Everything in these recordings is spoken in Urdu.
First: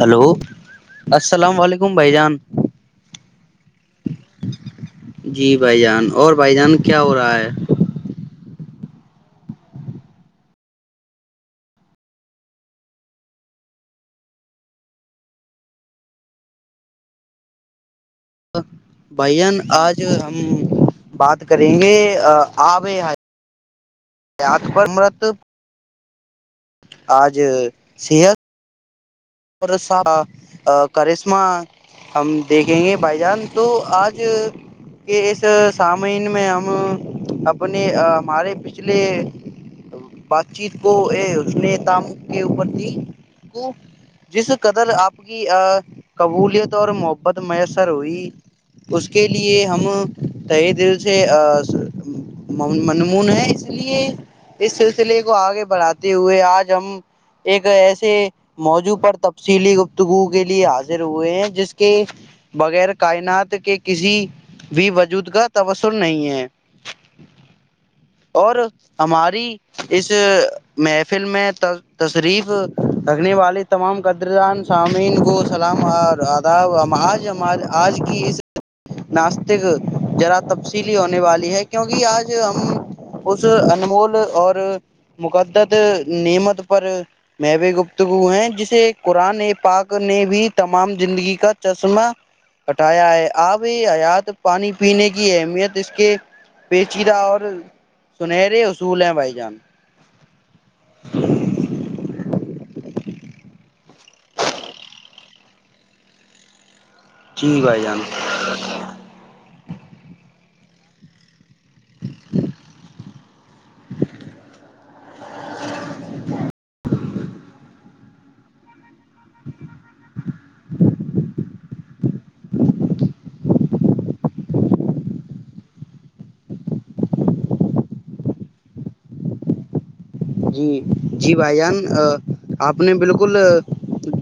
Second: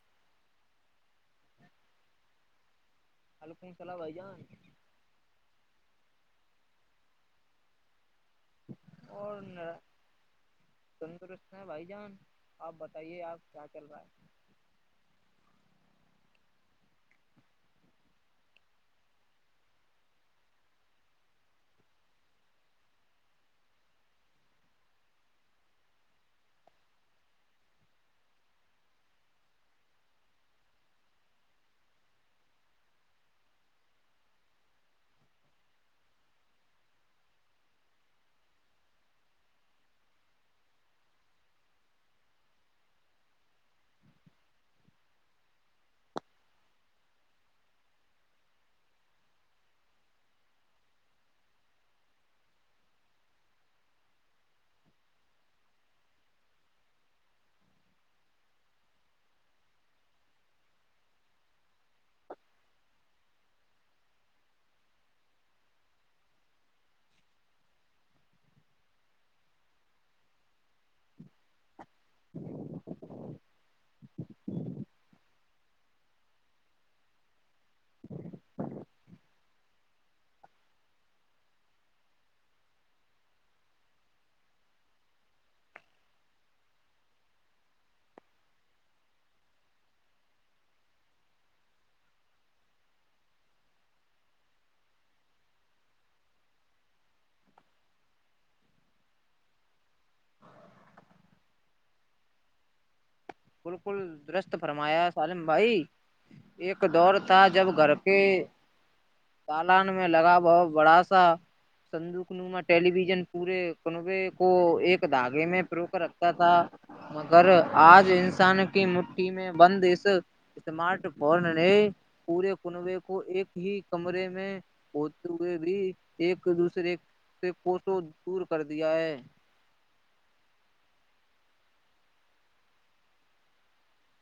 ہلو السلام علیکم بھائی جان وعلیکم السلام بھائی جان جی بھائی جان اور بھائی جان کیا ہو رہا ہے اور س کرسن ہے بھائی جان آپ بتائیے آپ کیا چل رہا ہے بھین آج ہم بات کریں گے آپ پرمرت آج صحت [unintelligible] اور کرشمہ ہم دیکھیں گے بھائی جان تو آج کے اس سامین میں ہم اپنے ہمارے پچھلے بات چیت کو اسنیتام کے اپر کو [unintelligible] جس قدر آپ کی قبولیت اور محبت میسر ہوئی اس کے لیے ہم تہ دل سے منمون ہے اس لیے اس سلسلے کو آگے بڑھاتے ہوئے آج ہم ایک ایسے موضوع پر تفصیلی گفتگو کے لیے حاضر ہوئے ہیں جس کے بغیر کائنات کے کسی بھی وجود کا تثر نہیں ہے اور ہماری اس مح فلم میں تشریف رکھنے والے تمام قدران سامعین کو سلام اور آداب آج آج کی اس ناستک ذرا تفصیلی ہونے والی ہے کیوںکہ آج ہم اس انمول اور مقدت نعمت پر میں بھی گفتگو ہیں جسے قرآن پاک نے بھی تمام زندگی کا چشمہ ہٹایا ہے آب حیات پانی پینے کی اہمیت اس کے پیچیدہ اور سنہرے اصول ہیں بھائی جان ج [unintelligible] پ [inaudible] درست فرمایا سالم بھائی ایک دور تھا جی جب بھائی گھر جان کے تالان میں لگا ب بڑا سا سندوک نما ٹیلی ویژن پورے کنبے کو ایک دھاگے میں پروک رکھتا تھا مگر آج جی [unintelligible] کسان کی م مٹی میں بند اس سمارٹ فون میں پورے کنبے کو ایک ہی کمرے میں ہوتے ہوئے بھی ایک دوسرے سے کوسو دور کر دیا ہے جی جی بھائی جان آپ نے بالکل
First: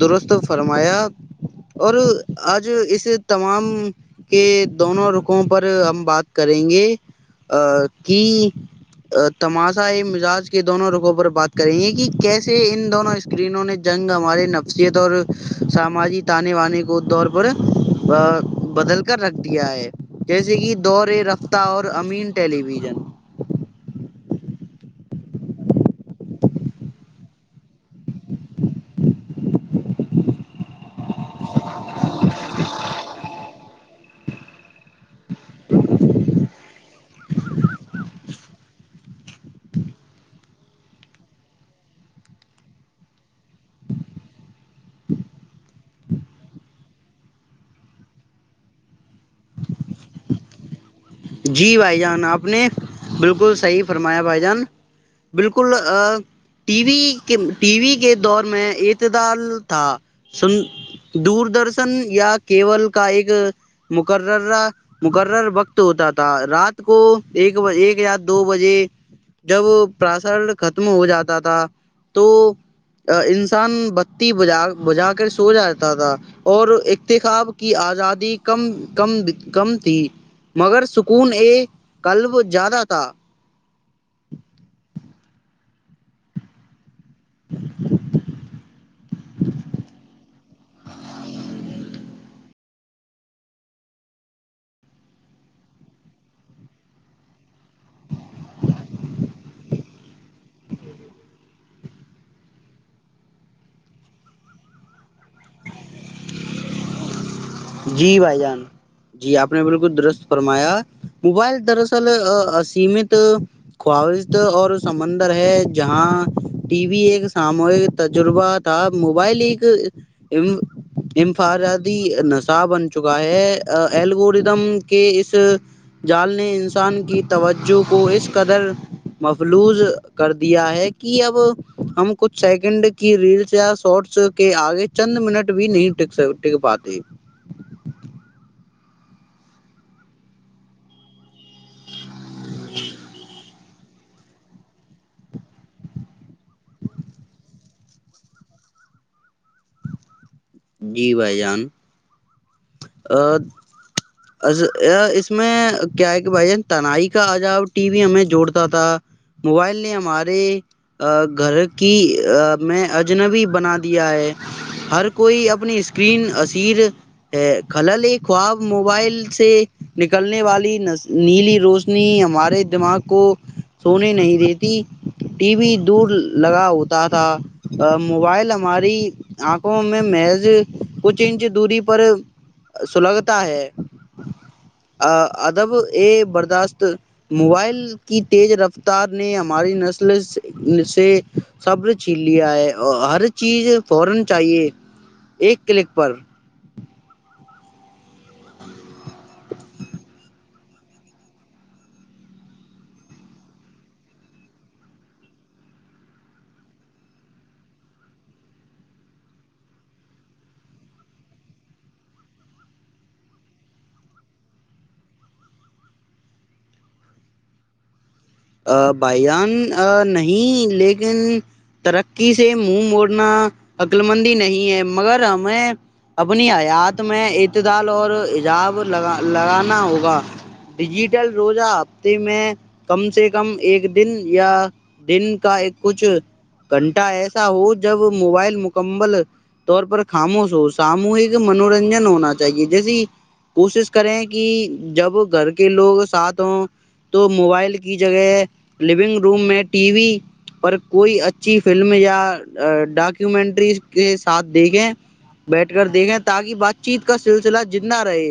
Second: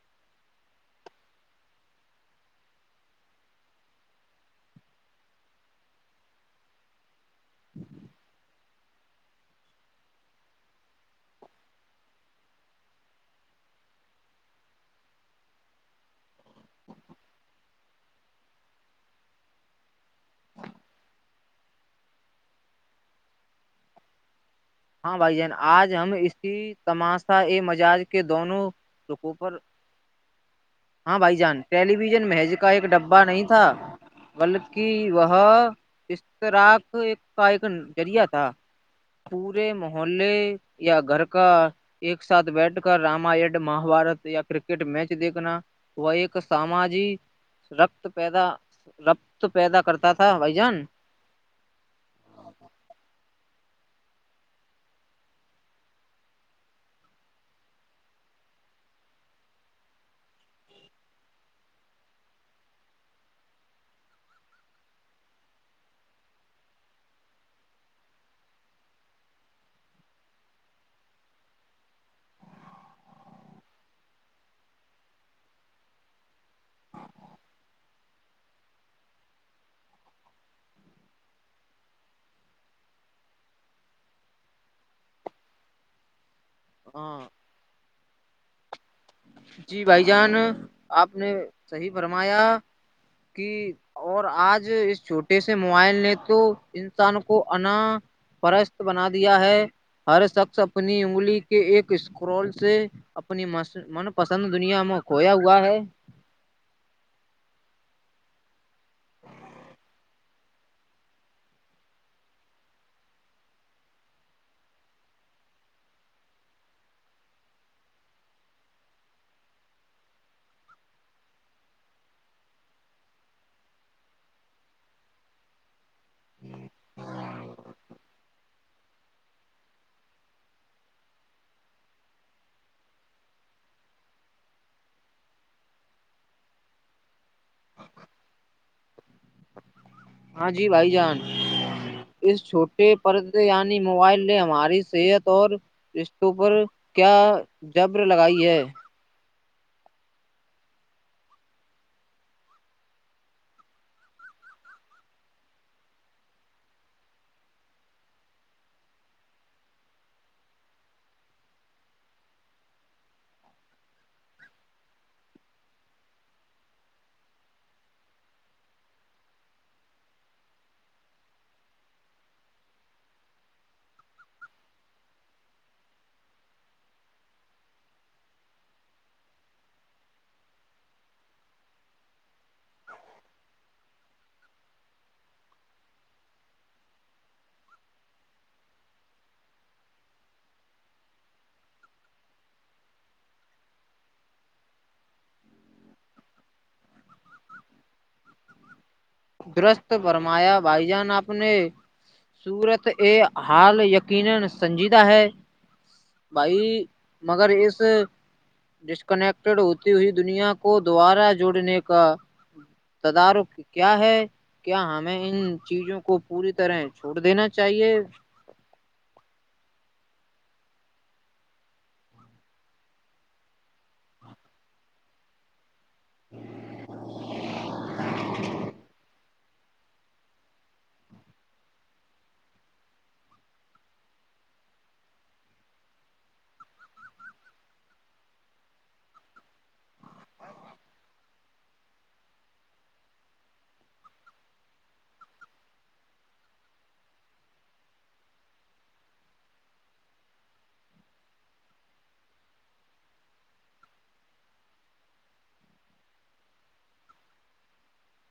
درست فرمایا اور آج اس تمام کے دونوں رخوں پر ہم بات کریں گے ا کی تماشا ہی مزاج کے دونوں روگوں پر بات کریں گے کہ کیسے ان دونوں اسکرینوں نے جنگ ہمارے نفسیت اور سماجی تانے وے کو طور پر بدل کر رکھ دیا ہے جیسے کہ دور رفتہ اور امین ٹیلی ویژن ہاں بھائی جان آج ہم اسی تماشا ا مجاج کے دونوں روپوں پر ہاں بھائی جان ٹیلی ویژن محض کا ایک ڈبہ نہیں تھا مطلب کی وہاں اس تیراک ایک کاائیک ن ریہ تھا پورے محلے یا گھر کا ایک ساتھ بیٹھ کر رامان مہبارت یا کرکٹ میچ دیکھنا وہ ایک ساماجی رکت پیدا رکت پیدا کرتا تھا بھائی جان صی فرمایا بھائی جان بالکل ٹی وی کے دور میں اعتدال تھا دوردرشن یا کیول کا ایک م مقرر وقت ہوتا تھا رات کو ایک یا دو بجے جب پراسر ختم ہو جاتا تھا تو انسان بتی بج بجا کر سو جاتا تھا اور اتخاب کی آزادی کم کم کم تھی مگر ہن یہ کلب زیاد تھا ہاں [inaudible] [unintelligible] جی بھائی جان آپ نے صحی فرمایا کہ اور آج اس چھوٹے سے موبائل نے تو انسان کو انا پرست بنا دیا ہے ہر شخص اپنی انگلی کے ایک اسکرول سے اپنی من پسند دنیا میں کھویا ہوا ہے جی بھائی جان جی آپ نے بالکل درست فرمایا موبائل دراصل امت خواہ اور سمندر ہے جہاں ٹی وی ایک ساموہک تجربہ تھا موبائل ایک امفاداتی نسل ا بن چکا ہے ایلگوردم کے اس جال نے انسان کی توجہ کو اس قدر مفلوظ کر دیا ہے کہ اب ہم کچھ سیکنڈ کی ریلس یا شارٹس کے آگے چند منٹ بھی نہیں ٹک پاتے ہاں جی بھائی جان اس چھوٹے پرد یع موبائل نے ہماری صحت اور رشتوں پر کیا جبر لگائی ہے جی بھائی جان ا اس میں کیا ہے کہ بھائی جان تنائی کا عجاب ٹی وی ہمیں جوڑتا تھا موبائل نے ہمارے گھر کی میں اجنبی بنا دیا ہے ہر کوئی اپنی اسکرین اسصیر ہے خلل ایک خواب موبائل سے نکلنے والی نیلی روشنی ہمارے دماغ کو سونے نہیں دیتی ٹی وی دور لگا ہوتا تھا موبائل ہماری آنکھوں میں محض کچھ انچ دوری پر سلگتا ہے ادب ا برداشت موبائل کی تیز رفتار نے ہماری نسل سے صبر چھین لیا ہے ہر چیز فورن چاہیے ایک کلک پر درخت فرمایا بھائی جان اپ نے صورت حال یقینا سنجیدہ ہے بھائی مگر اس ڈش کنیکٹڈ ہوتی ہوئی دنیا کو دعا ہے جوڑنے کا تدارک کیا ہے کیا ہمیں ان چیزوں کو پوری طرح چھوڑ دینا چاہیے بھائی جان نہیں لیکن ترقی سے منہ موڑنا عقل مندی نہیں ہے مگر ہمیں اپنی حیات میں اتدال اور حجاب لگا لگانا ہوگا ڈیجیٹل روزہ ہفتے میں کم سے کم کم ایک دن یا دن کا ایک کچھ گھنٹہ ایسا ہو جب موبائل مکمل طور پر خاموش ہو ساموہک منورنجن ہونا چاہیے جیسی کوشش کریں کہ جب گھر کے لوگ ساتھ ہوں تو موبائل کی جگہ لونگ روم میں ٹی وی پر کوئی اچھی فلم یا ڈاکومنٹری کے ساتھ دیکھیں بیٹھ کر دیکھیں تاکہ بات چیت کا سلسلہ جندا رہے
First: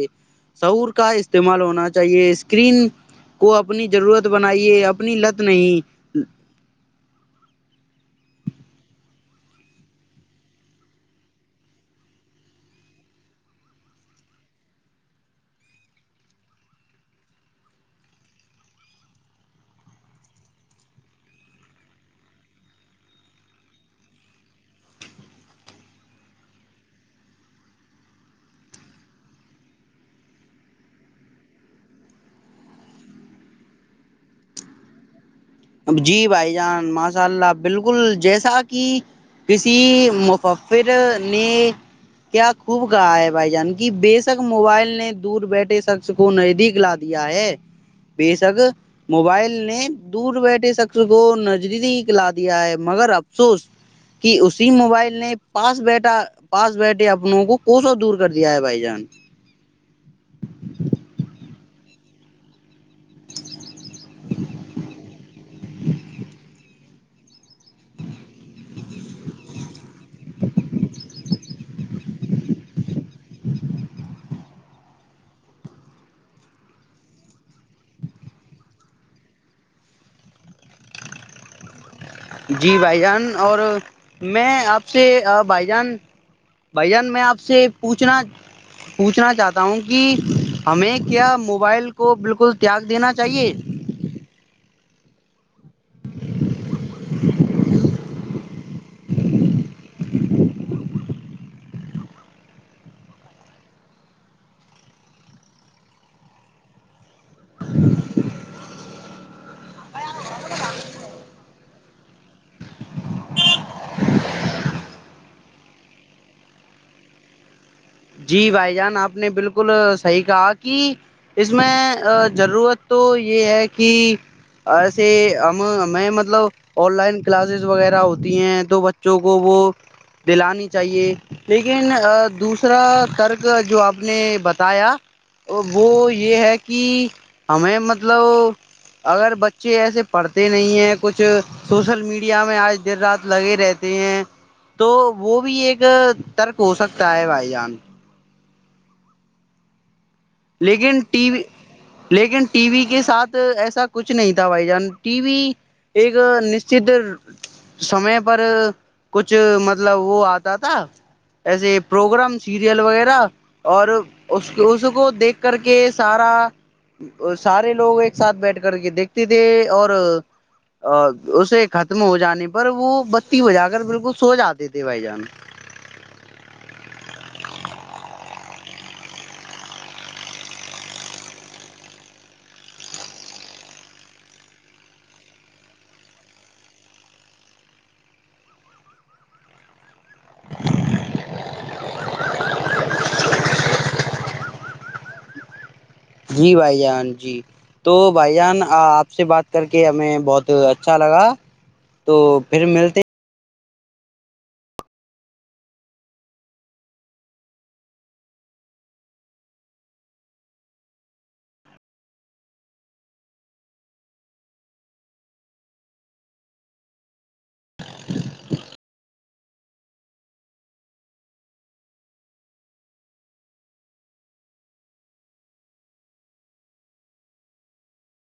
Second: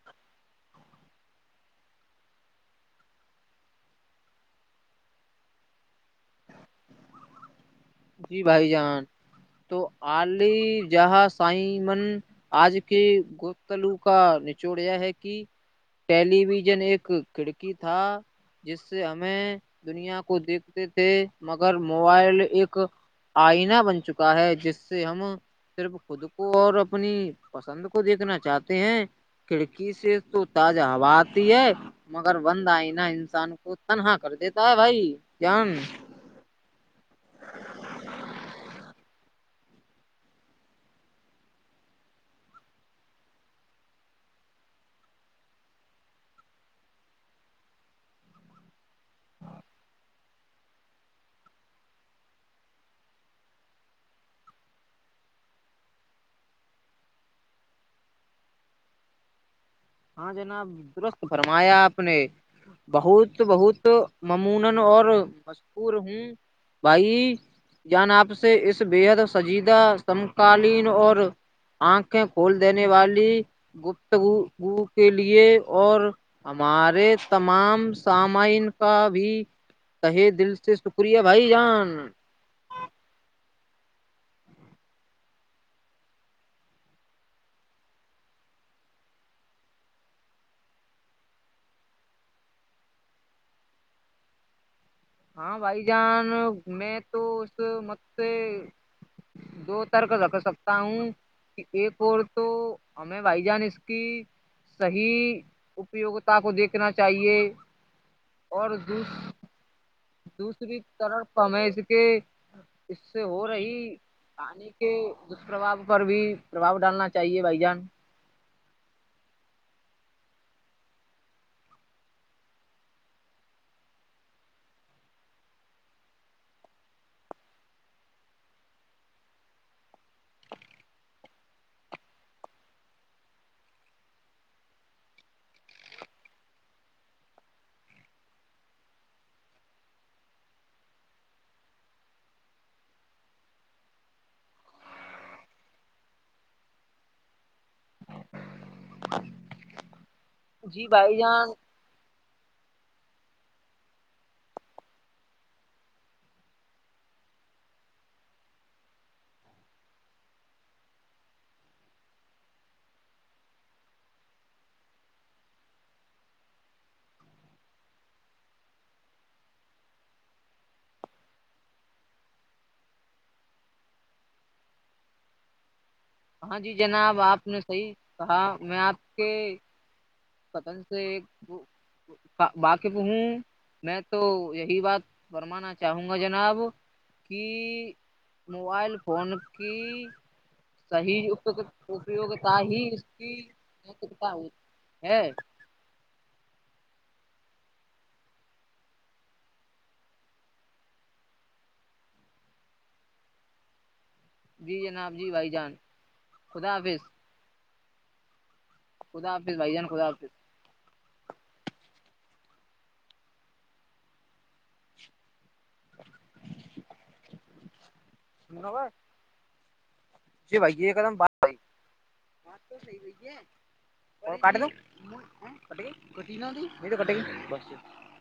سعور کا استعمال ہونا چاہیے اسکرین کو اپنی ضرورت بنائیے اپنی لت نہیں جی بھائی جان تو علی جہاں شائمن آج کے گوتلو کا نچوڑ یہ ہے کہ ٹیلی ویژن ایک کھڑکی تھا جس سے ہمیں دنیا کو دیکھتے تھے مگر موبائل ایک آئینہ بن چکا ہے جس سے ہم صرف خود کو اور اپنی پسند کو دیکھنا چاہتے ہیں کھڑکی سے تو تازہ ہوا آتی ہے مگر بند آئینہ انسان کو تنہا کر دیتا ہے بھائی جان اب جی بھائی جان م مشاء اللہ بالکل جیسا کہ کسی مففر نے کیا خوب کہا ہے بھائی جان کی بےشک موبائل نے دور بیٹھے شخص کو نزدیک لا دیا ہے بے شک موبائل نے دور بیٹھے شخص کو نجریکلا دیا ہے مگر افسوس کہ اسی موبائل نے پاس بیھا پاس بیٹھے اپنوں کو کو سو دور کر دیا ہے بھائی جان ہاں جناب درست فرمایا اپ نے بہت بہت ممون اور ہوں بھائی جان آپ سے اس بےحد سجیدہ سمکالین اور آنکھیں کھول دینے والی گپتگ و کے لیے اور ہمارے تمام سامعین کا بھی کہہے دل سے شکریہ بھائی جان جی بھائی جان اور میں آپ سے بھائی جان بھائی جان میں آپ سے پوچھنا پوچھنا چاہتا ہوں کہ ہمیں کیا موبائل کو بالکل تیاگ دینا چاہیے ہاں بھائی جان میں تو اس مت سے دو ترک رکھ سکتا ہوں کہ ایک اور تو ہمیں بھائی جان اس کی صیح اپیوگتا کو دیکھنا چاہیے اور دو دوسری طرف ہمیں اس کے اس سے ہو رہی پانی کے دشپرباؤ پر بھی پربھاؤ ڈالنا چاہیے بھائی جان جی بھائی جان آپ نے بالکل صحیح کہا کہ اس میں ضرورت تو یہ ہے کہ ایسے ہم ہمیں مطلب آن لائن کلاسز وغیرہ ہوتی ہیں تو بچوں کو وہ دلانی چاہیے لیکن دوس دوسرا ترک جو آپ نے بتایا وہ یہ ہے کہ ہمیں مطلب اگر بچے ایسے پڑھتے نہیں ہیں کچھ سوشل میڈیا میں آج دیر رات لگے رہتے ہیں تو وہ بھی ایک ترک ہو سکتا ہے بھائی بان جی لیکن بھائی ٹی وی جان لیکن ٹی وی کے ساتھ ایسا کچھ نہیں تھا بھائی جان ٹی وی ایک نشچت سمے پر کچھ مطلب وہ آتا تھا ایسے پروگرام سیریل وغیرہ اور اس اس اس کو دیکھ کر کے سارا سارے لوگ ایک ساتھ بیٹھ کر کے دیکھتے تھے اور اسے ختم ہو جانے پر وہ بتی بجا کر بالکل سو جاتے تھے بھائی جان ہاں جی جناب آپ نے صحیح کہا میں آپ کے قتن سے واقف ہوں میں تو یہی بات فرمانا چاہوں گا جناب کی موبائل فون کی صی اپیوگتا ہی اس کی ہو ہ جی بھائی جان جی تو بھائی جان آپ سے بات کر کے ہمیں بہت اچھا لگا تو پھر ملتے جی جناب جی بھائی جان خدا حافظ خدا آپس بائی جان خدا آپس سرب ج بھائی ایک دم ب بھائی توی ب اور دو تو گ ب